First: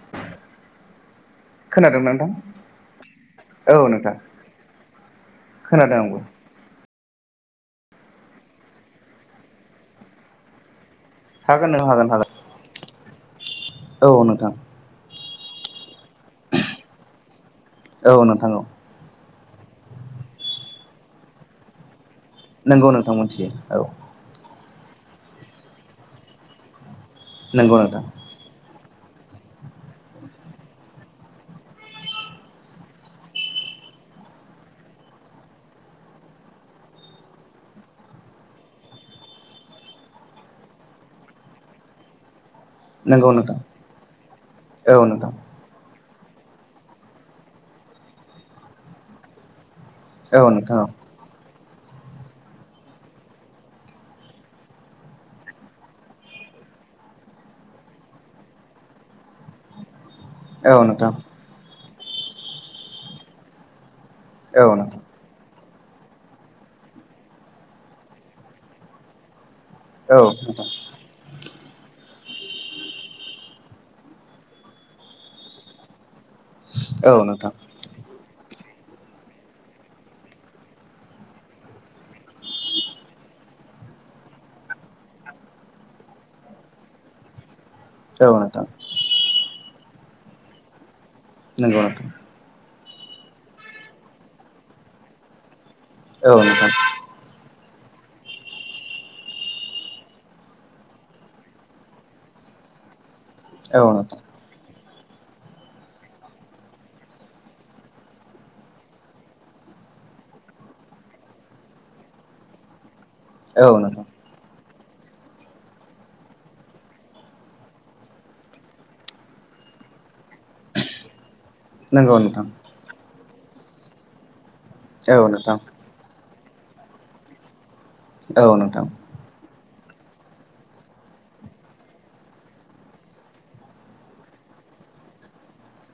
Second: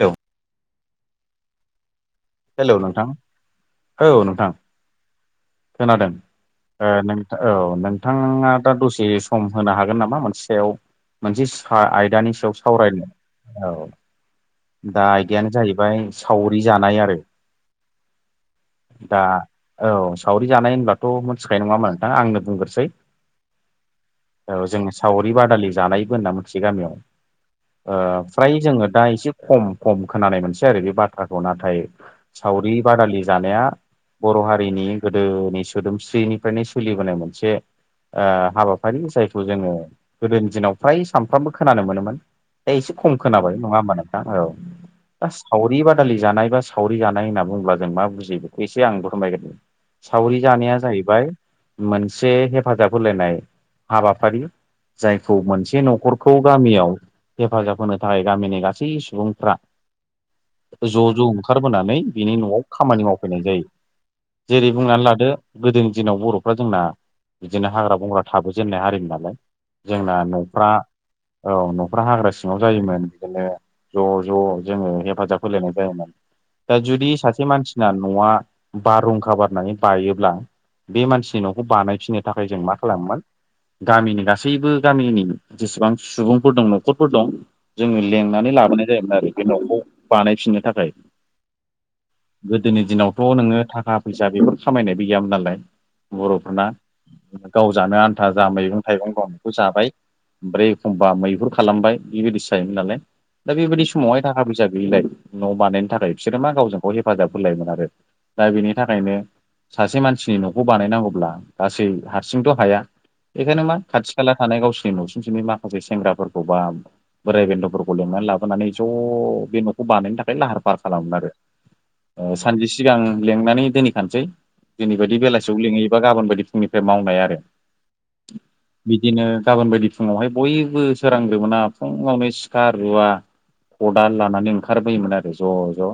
औ खोनादों नोंथां हेलौ नोंथां औ नोंथां खोनादों। ओ औ नोंथाङा दा दसे सम होनो हागोन नामा मोनसे सायाव मोनसे हागोन सा नों हागोन हागोन आयदानि सायाव सावरायनाय औ औ नोंथां दा आयदायानो जाहैबाय सावरि जानाय आरो औ नोंथां औ दा औ सावरि जानाय होनब्लाथ' मिथिखानाय नङामोन नोंथां आंनो बुंग्रोसै नंगौ नोंथां मोनथियो औ औ जों सावरि बादालि जानायबो होनना मोनसे नंगौ नोंथां गामियाव फ्राय जोङो दा एसे खम-खम खोनानाय मोनसै आरो बे बाथ्राखौ नाथाय सावरि बादालि जानाया बर' हारिनि गोदोनि सोदोमस्रिनिफ्रायनो सोलिबोनाय मोनसे ओ हाबाफारि जायखौ जोङो गोदोनि दिनाव फ्राय सानफ्रोमबो खोनानो मोनोमोन दा एसे खम नंगौ खोनाबाय नोंथां नङा होमबा नोंथां औ औ नोंथां [unintelligible] सावरि बादालि जानाय बा सावरि जानाय होनना बुङोब्ला जों मा बुजि बेखौ एसे आं [unintelligible] सावरि औ जानाया नोंथां जाहैबाय मोनसे हेफाजाब होलायनाय हाबाफारि जायखौ मोनसे न'खरखौ गामियाव हेफाजाब होनो थाखाय गामिनि गासै सुबुंफ्रा औ नोंथां ज' ज' खारबोनानै बिनि न'आव खामानि मावफैनाय जायो औ जेरै नोंथां बुंनानै लादो गोदोनि दिनाव बर'फ्रा जोंना बिदिनो हाग्रा बंग्रा थाबोजेनन्नाय हारिनि नालाय जोंना औ न'फ्रा नोंथां औ न'फ्रा हाग्रा सिङाव जायोमोन बिदिनो ज' ज' जोङो हेफाजाब होलायनाय जायोमोन दा जुदि औ सासे नोंथां मानसि ना न'आ बारहुंखा बारनानै बायोब्ला बे मानसिनि न'खौ बानायफिननो थाखाय जों मा खालामोमोन गामिनि गासैबो गामिनि जेसेबां सुबुंफोर दं न'खरफोर दं जोङो औ लेंनानै नोंथां लाबोनाय जायोमोन आरो बे न'खौ बानायफिननो थाखाय नोंगौ [unintelligible] गोदोनि दिनावथ' नोङो थाखा फैसा बेफोर खामायनायबो गैयामोन नालाय औ बर'फोरना नोंथां गाव जानो आन्था जा मैगं थाइगं गाव बेखौ जाबाय ओमफ्राय एखमबा मैहुर खालामबाय बेबायदिसो जायोमोन नालाय दा बेबायदि औ नोंथां समावहाय दा खा फैसा गैयिलाय न' बानायनो थाखाय बिसोरो मा गावजों गाव हेफाजाब होलायोमोन आरो दा बेनि थाखायनो सासे मानसिनि न'खौ बानायनांगौब्ला गासै हारसिंथ' हाया बेखायनो औ मा नोंथां खाथि खाला थानाय गावसिनि न'सुंसेनि माखासे सेंग्राफोरखौ बा बोराय बेन्थ'फोरखौ [unintelligible] नानै लाबोनानै ज' बे न'खौ बानायनो थाखाय लाहार फार खालामोमोन‌ आरो। नंगौ ओ नोंथां सानजिस सिगां लेंनानै दोनैखानोसै दिनै बायदि औ नोंथां बेलासियाव लिङहैयोबा गाबोन बायदि फुंनिफ्राय मावनाय आरो औ नोंथां बिदिनो गाबोन बायदि फुङावहाय बयबो सोरांग्रोमोना फुङावनो सिखा रुवा खदाल लानानै ओंखारबोयोमोन आरो ज' ज'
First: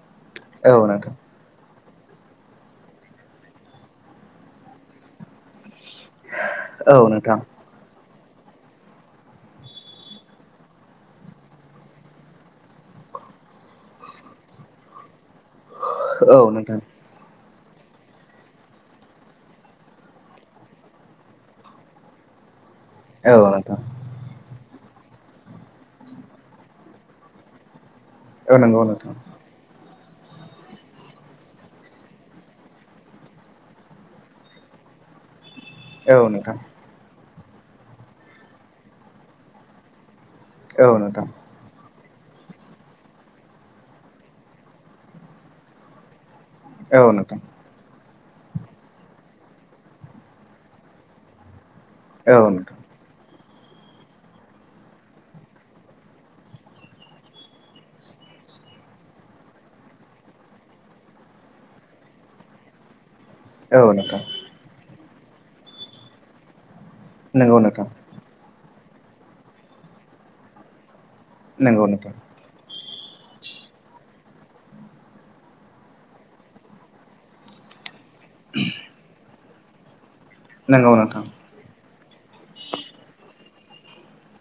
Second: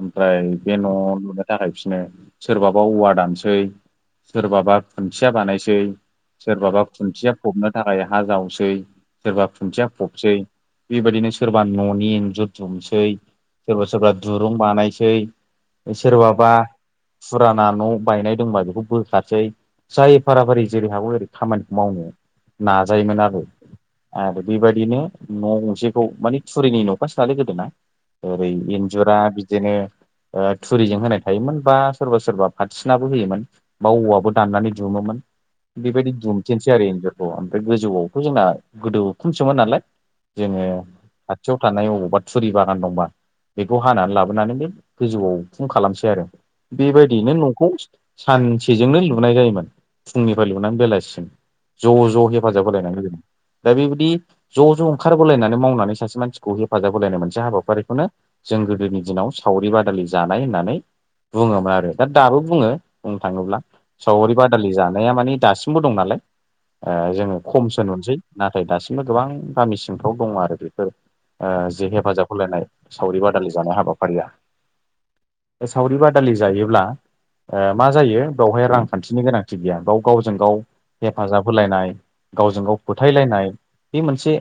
ओमफ्राय औ नोंथां औ बे न' नोंथां लुनो दाखायफिनो सोरबाबा औवा दानसै सोरबाबा खुन्थिया बानायसै सोरबाबा औ खुन्थिया नोंथां फबनो थाखाय हा जावसै सोरबा खुन्थिया फबसै बेबायदिनो सोरबा न'नि इन्जुर दुमसै सोरबा सोरबा दुरुं बानायसै सोरबाबा औ नोंथां फुराना न' बायनाय दंबा बेखौ बोखारसै जाय फाराफारि जेरै हागौ ओरै खामानिखौ मावनो नाजायोमोन आरो औ आरो बेबायदिनो न खौ माने थुरिनि न'खासो नालै गोदोना ओरै नंगौ नोंथां इन्जुरा बिदिनो थुरिजों होनाय थायोमोन बा सोरबा सोरबा पारसिनाबो होयोमोन बा औवाबो दाननानै दुमोमोन बेबायदि औ नोंथां औ नोंथां दुमथेनसै आरो इन्जरखौ ओमफ्राय गोजौआवथ' जोंना गोदो उखुमसोमोन नालाय जोङो औ नोंथां खाथियाव थानाय अबावबा थुरि बागान दंबा बेखौ हानानै लाबोनानै बे गोजौआव फुं खालामसै आरो बेबायदियैनो न'खौ सानसेजोंनो लुनाय जायोमोन फुंनिफ्राय लुनानै बेलासिसिम ज' ज' औ नोंथां हेफाजाब होलायनानै [unintelligible] दा बेबायदि ज' ज' ओंखार बलायनानै मावनानै सासे मानसिखौ हेफाजाब होलायनाय मोनसे हाबाफारिखौनो जों गोदोनि दिनाव सावरि बादालि जानाय होननानै बुङोमोन आरो दा दाबो बुङो बुंनो थाङोब्ला औ नोंथां सावरि बादालि जानाया मानि दासिमबो दं नालाय ओ जोङो नंगौ खमसो नोंथां नुनोसै नाथाय दासिमबो गोबां गामि सिंफ्राव दङ आरो बेफोर ओ नंगौ जि नोंथां हेफाजाब होलायनाय सावरि बादालि जानाय हाबाफारिया ओ सावरि बादालि जायोब्ला ओ मा जायो बेवहाय रांखान्थिनि गोनांथि गैया बाव गावजों गाव नंगौ नोंथां हेफाजाब होलायनाय गावजों गाव फोथायलायनाय बे मोनसे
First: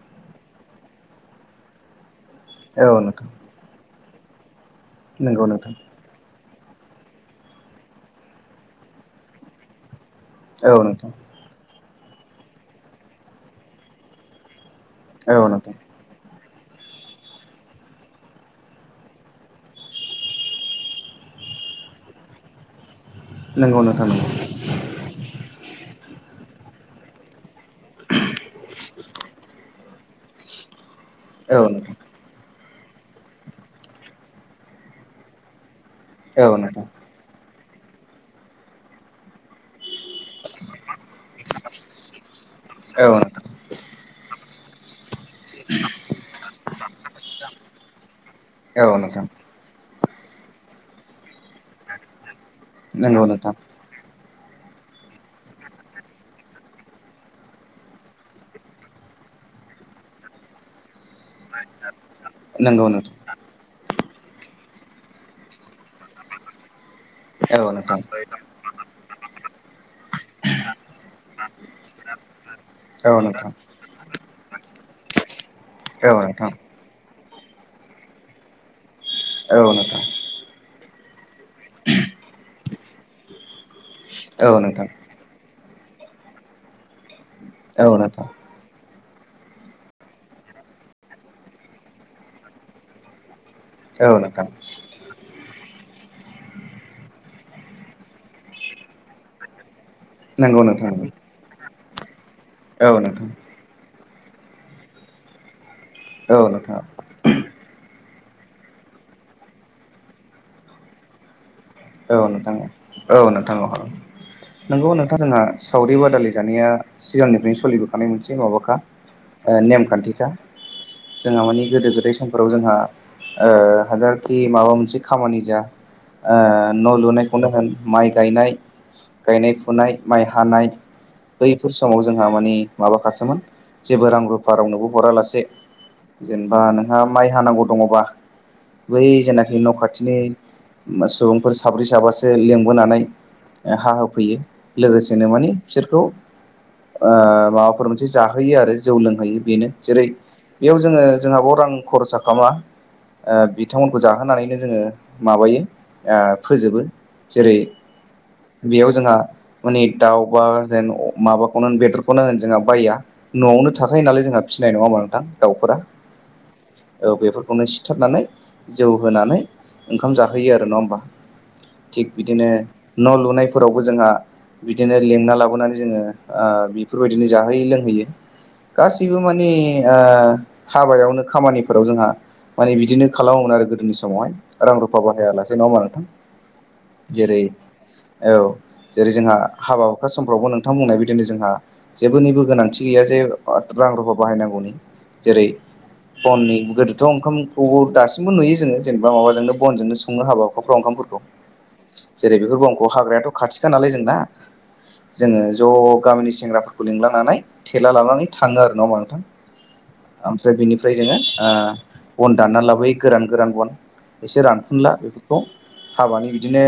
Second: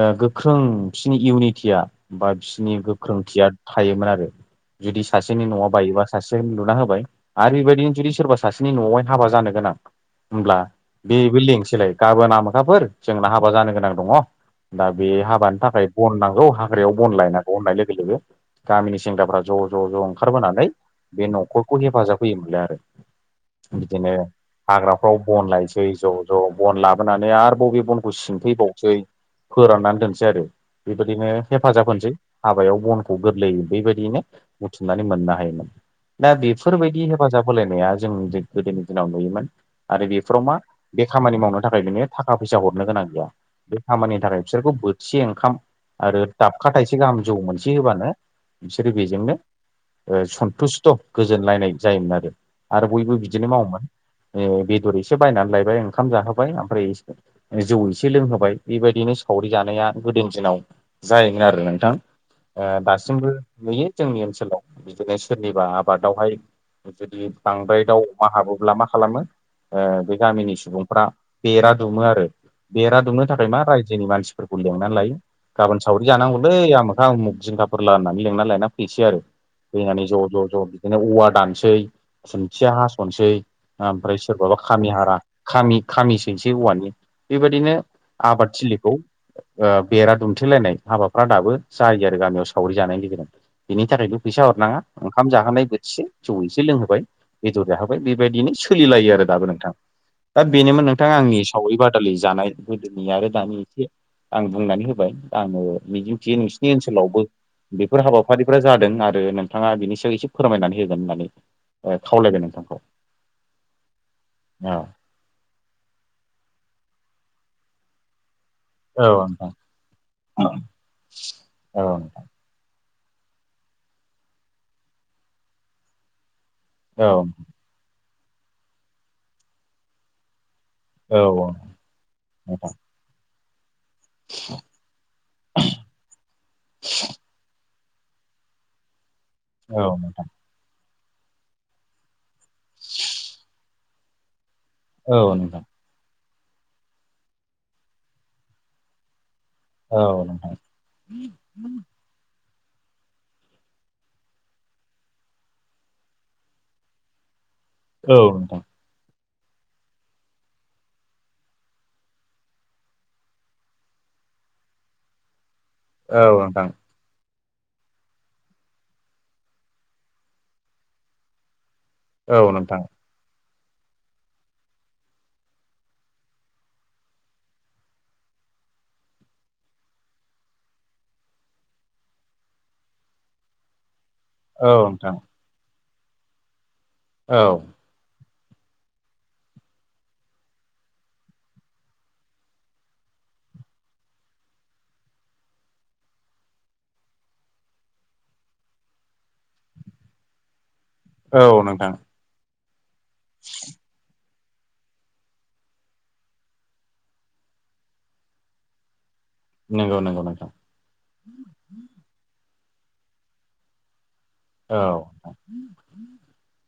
ओ गोख्रों बिसोरनि इउनिटिया बा बिसोरनि औ नोंथां गोख्रोंथिया थायोमोन आरो जुदि नंगौ सासेनि न'आव नोंथां बायोबा सासे लुना होबाय आरो बेबायदिनो जुदि सोरबा सासेनि न'आवहाय हाबा जानो गोनां होमब्ला औ नोंथां बे बिल्डिंसोलाय गाबोना आमोखाफोर जोंना हाबा जानो गोनां दङ दा बे औ हाबानि नोंथां थाखाय बन नांगौ हाग्रायाव बन लायनांगौ होननाय लोगो लोगो गामिनि सेंग्राफ्रा ज' ज' ज' ओंखारबोनानै बे न'खरखौ हेफाजाब होयोमोनलाय आरो नंगौ नोंथां बिदिनो हाग्राफ्राव बन लायनोसै ज' ज' बन लाबोनानै आरो बे बनखौ सिनफैबावनोसै फोराननानै दोनसै आरो बेबायदिनो औ हेफाजाब नोंथां होनोसै हाबायाव बनखौ गोरलैयै बेबायदियैनो बुथुमनानै मोननो हायोमोन। दा औ नोंथां बेफोरबायदि हेफाजाब होलायनाया जों जो गोदोनि दिनाव नुयोमोन। आरो बेफोराव मा बे खामानि मावनो थाखाय बिनोनो थाखा फैसा हरनो गोनां औ गैया। नोंथां बे खामानिनि थाखाय बिसोरखौ बोथिसे ओंखाम आरो दाबखा थाइसे गाहाम जौ मोनसे होबानो औ बिसोरो नोंथां बेजोंनो ओ सन्थुस्थ' गोजोनलायनाय जायोमोन आरो आरो बयबो नंगौ बिदिनो नोंथां मावोमोन। ओ बेदर एसे बायनानै लायबाय ओंखाम जाहोबाय ओमफ्राय जौ एसे लोंहोबाय। बेबायदिनो सावरि जानाया गोदोनि दिनाव जायोमोन आरो नोंथां। ओ नंगौ नोंथां दासिमबो नुयो जोंनि ओनसोलाव बिदिनो सोरनिबा आबादावहाय जुदि औ बांद्राय नोंथां दाउ अमा हाबोब्ला मा खालामो बे गामिनि सुबुंफ्रा बेरा दुमो आरो। बेरा औ दुमनो थाखाय नोंथां मा रायजोनि मानसिफोरखौ लेंनानै लायो। गाबोन सावरि औ नोंथां जानांगौलै आमोखा उमुख जिंखा फोरला होननानै लेंना लायना फैनोसै आरो। औ फैनानै नोंथां ज' ज' ज' बिदिनो औवा दानसै सुन्थिया हास'नोसै। ओमफ्राय औ नोंथां औ सोरबाबा खामि नोंथां हारा खामि खामि सैनिसै औवानि बेबायदिनो औ नोंथां आबादथिलिखौ ओ बेरा दुमथेलायनाय हाबाफ्रा दाबो जायो आरो गामियाव सावरि जानायनि गेजेरजों। बेनि थाखायल' फैसा हरनाङा ओंखाम जाहोनाय बोथिसे जौ एसे लोंहोबाय। बेदर जाहोबाय, बेबायदिनो सोलिलायो आरो दाबो नोंथां। दा नंगौ बेनोमोन नोंथां नोंथाङा आंनि सावरि बादालि जानाय औ नोंथां औ गोदोनि नोंथां आरो दानि एसे आं बुंनानै होबाय आङो मिजिंथियो औ नोंसिनि ओनसोलावबो बेफोर हाबाफारिफ्रा जादों आरो नोंथाङा बिनि सायाव एसे फोरमायनानै होगोन होननानै ओ औ खावलायबाय नोंथाङो नोंथांखौ औ नोंथां औ औ नंगौ नोंथां जोंहा सावरि बादालि जानाया सिगांनिफ्रायनो सोलिबोखानाय मोनसे माबाखा औ नोंथां ओ नेमखान्थिखा जोंहा माने औ गोदो गोदाय सम फ्राव जोंहा ओ हाजारखि माबा मोनसे खामानि जाया ओ न' औ लुनायखौनो होन माइ गायनाय गायनाय फुनाय माइ हानाय। औ बैफोर समाव जोंहा मानि नोंथां माबाखासोमोन जेबो रां रुफा रावनोबो हरा लासे जेनेबा नोंहा माइ हानांगौ दङबा बै जेनाखि न' औ खाथिनि नोंथां सुबुंफोर साब्रै साबासो लिंबोनानै हाहोफैयो। लोगोसेनो औ माने नोंथां बिसोरखौ ओ माबाफोर मोनसे जाहोयो आरो जौ लोंहोयो बेनो। जेरै औ नोंथां बेयाव जोङो जोंहा बेयाव रां खरसा खालामा। ओ बिथांमोनखौ जाहोनानैनो जोङो माबायो फोजोबो जेरै औ नोंथां बेयाव जोंहा माने दाउ बा जेन माबाखौनो होन बेदरखौनो होन जोंहा बाया न'आवनो थाखायो नालाय जोंहा फिसिनाय नङा होनबा नोंथां दाउफोरा औ नोंथां औ बेफोरखौनो सिथाबनानै जौ होनानै ओंखाम जाहोयो आरो नङा होमबा? थिग बिदिनो औ नोंथां न' लुनायफोरावबो जोंहा बिदिनो लेंना लाबोनानै जोङो बेफोरबायदिनो ओ जाहोययो लोंहोयो। गासैबो माने हाबायावनो खामानिफोराव जोंहा माने बिदिनो खालामोमोन आरो गोदोनि समावहाय औ रां रुफा नोंथां बाहायालासे नङा होनबा नोंथां जेरै औ औ जेरै जोंहा हाबा हुखा समफ्रावबो नोंथां बुंनाय बिदिनो जोंहा जेबबोनिबो गोनांथि गैया जे रां रुफा बाहायनांगौनि जेरै बननि गोदोथ' ओंखामखौबो दासिमबो नुयो जोङो जेनेबा माबाजों बनजोंनो सङो हाबा हुखाफ्राव ओंखामफोरखौ औ नोंथां। जेरै बेफोरबो अंखौ हाग्रायाथ' खाथिखा नालाय जोंना जोङो ज' गामिनि सेंग्राफोरखौ लिंलानानै थेला लानानै थाङो आरो ना नङा होनबा नंगौ नंगौ नोंथां नोंथां ओमफ्राय बिनिफ्राय जोङो ओ बन दानना लाबोयो गोरान गोरान बन। एसे औ रानफुनला बेफोरखौ हाबानि बिदिनो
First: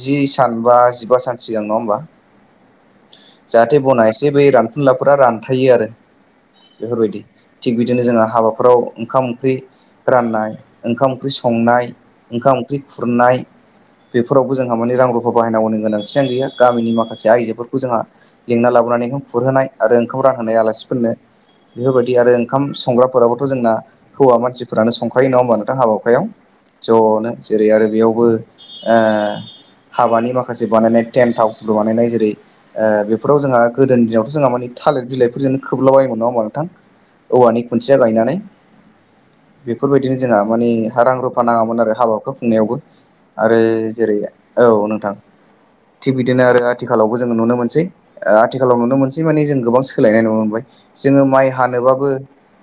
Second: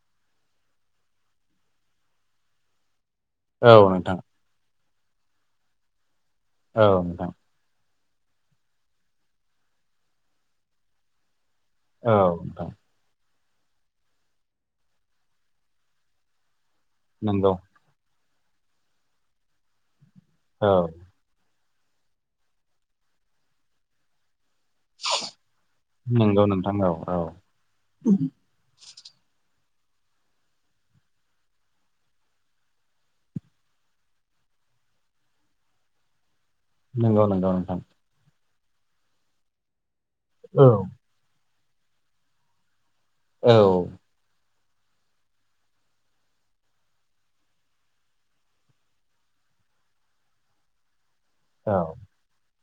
जि सान बा जिबा सान सिगां नङा होमबा जाहाथे औ नोंथां बनायसै बै रानखुनलाफोरा रानथायो आरो औ बेफोरबायदि। नोंथां थिग बिदिनो जोङो हाबाफोराव ओंखाम ओंख्रि राननाय ओंखाम ओंख्रि संनाय औ ओंखाम नोंथां ओंख्रि खुरनाय बेफोरावबो जोंहा माने रां रुफा बाहायनांगौनि गोनांथियानो गैया गामिनि माखासे नंगौ आइजोफोर जोंहा लेंना लाबोनानै खुरहोनाय आरो ओंखाम रानहोनाय औ आलासिफोरनो। बेफोरबायदि आरो ओंखाम संग्राफोराबोथ' जोंना हौवा मानसिफोरानो संखायो नङा होमबा नोंथां हाबा हुखायाव नंगौ नोंथां औ औ ज'नो जेरै आरो बेयावबो ओ हाबानि माखासे बानायनाय टेन्ट हाउसबो बानायनाय जेरै ओ बेफोराव जोंहा गोदो दिनावथ' जोंहा मानानि थालिर बिलाइफोरजोंनो खोबलाबायोमोन नङा होनबा नोंथां नंगौ नंगौ औवानि नोंथां खुन्थिया गायनानै बेफोरबायदिनो जोंहा औ माने रां रुफा नाङामोन आरो हाबाखौ खुंनायावबो औ आरो जेरै औ नोंथां थिग बिदिनो आरो आथिखालावबो जोङो नुनो मोनसै आथिखालाव नुनो मोनसै माने जों गोबां सोलायनाय नुनो मोनबाय। जोङो माइ औ हानोबाबो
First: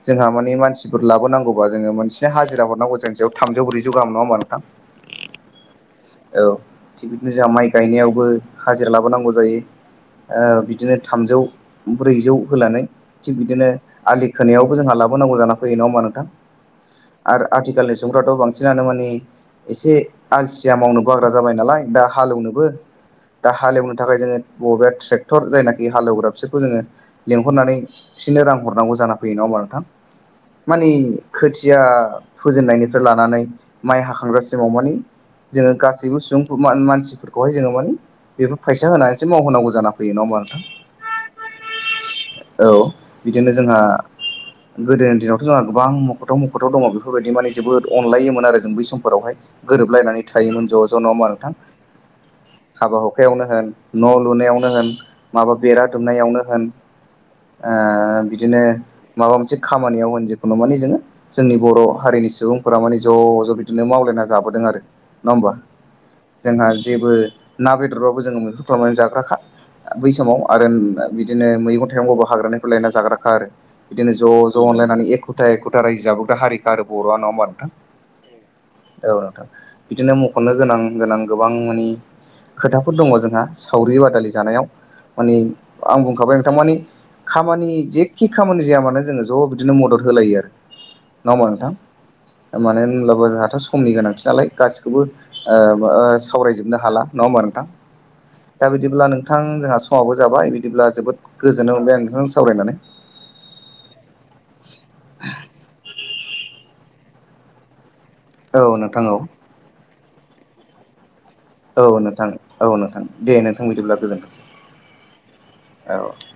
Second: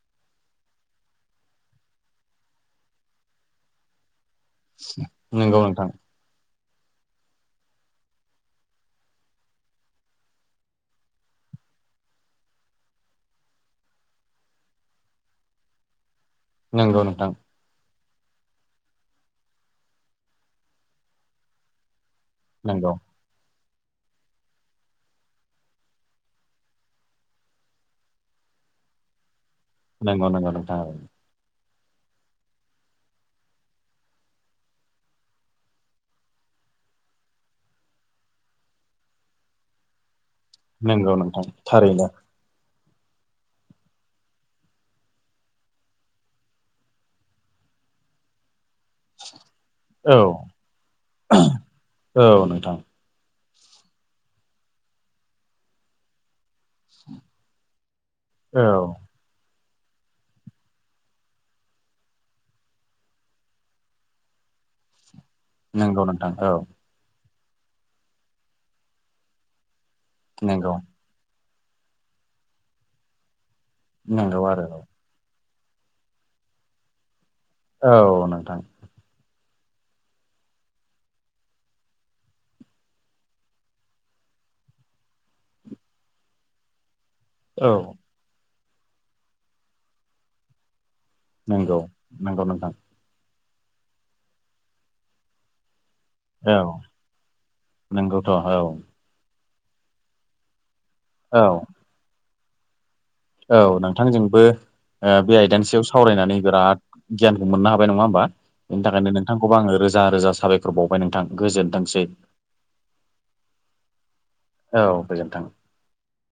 जोंहा माने मानसिफोर लाबोनांगौबा जोङो मोनसे हाजिरा हरनांगौ जों थामजौ ब्रैजौ गाहाम नङा होनबा नोंथां नंगौ नोंथां। औ थिग बिदिनो जोंहा माइ गायनायावबो हाजिरा लाबोनांगौ जायो। औ बिदिनो थामजौ ब्रैजौ होनानै थिग बिदिनो आलि खोनायावबो जोंहा लाबोनांगौ जाना फैयो नङा होमा नोंथां। नंगौ नोंथां। आरो आथिखालनि सुबुंफ्राथ' बांसिनानो मानि। एसे आलसिया मावनो बाग्रा जाबाय नालाय दा हालेवनोबो। नंगौ दा हालेवनो थाखाय जोंङो बबेबा ट्रेक्टर जायनाखि हालेवग्रा बिसोरखौ जोंङो। लेंहरनानै बिसोरनो रां हरनांगौ जाना फैयो नंङा होबा नोंथां नंगौ नंगौ नोंथां माने औ खोथिया फुजेननायनिफ्राय लानानै माइ हाखांजासिमाव माने जोंङो गासैबो सुबुं मानसिफोरखौहाय जोंङो माने। बेफोर फैसा होनानैसो मावहोनांगौ जाना फैयो नङा होमबा नोंथां नंगौ नोंथां थारैनो। औ बिदिनो जोंहा। गोदोनि दिनावथ' जोंहा गोबां मख'थाव मख'थाव दङ बेफोरबायदि माने जोबोद अनलायोमोन आरो जों बै समफोरावहाय। औ गोरोबलायनानै थायोमोन ज' ज' नङा' होमबा नोंथां। औ नोंथां। हाबा हुखायावनो होन न' लुनायावनो होन माबा बेरा दुमनायावनो होन। ओ बिदिनो औ माबा मोनसे खामानियाव होन जेखुनु माने जोंङो जोंनि बर' हारिनि सुबुंफोरा माने ज' ज' बिदिनो मावलायना जाबोदों आरो। नङा होमबा नंगौ नोंथां औ जोंहा जेबो ना बेदरबाबो जोंङो मैहुर खालामनानै जाग्राखा। बै समाव आरो नंगौ ओम बिदिनो मैगं थाइगंबाबो हाग्रानिफ्राय लायना जाग्राखा आरो। बिदिनो ज' नंगौ ज' आरो अनलायनानै एख'था एख'था रायजो जाबोब द हारिखा आरो बर' नङाबा नोंथां। औ नोंथां। औ नोंथां बिदिनो मख'नो गोनां गोनां गोबां मानि। खोथाफोर दङ जोंहा सावरि बादालि जानायाव माने आं बुंखाबाय नोंथां मानि खामानि औ जेखि खामानि जाया मानो जोंङो ज' बिदिनो मदद होलायो आरो। नङा होमबा नंगौ नंगौ नोंथां नोंथां माने। होनब्लाबो जोंहाथ' समनि गोनांथि नालाय गासिखौबो ओम ओ औ सावरायजोबनो हाला। नङा होमबा नोंथां नंगौथ' औ दा बिदिब्ला नोंथां जोंहा समाबबो जाबाय बिदिब्ला जोबोद औ गोजोननाय मोनबाय आं नोंथांजों सावरायनानै। औ नोंथांजोंबो। ओ बे आइदानि सायाव सावरायनानै बिराद गियानखौ मोननो हाबाय नङा होमबा। औ बेनि नोंथां थाखायनो औ नोंथांखौबो आंङो रोजा रोजा साबायखर बावबाय नोंथां गोजोन औ नोंथां औ नोंथां दे नोंथां बिदिब्ला गोजोनथोंसै। औ गोजोन थों। औ।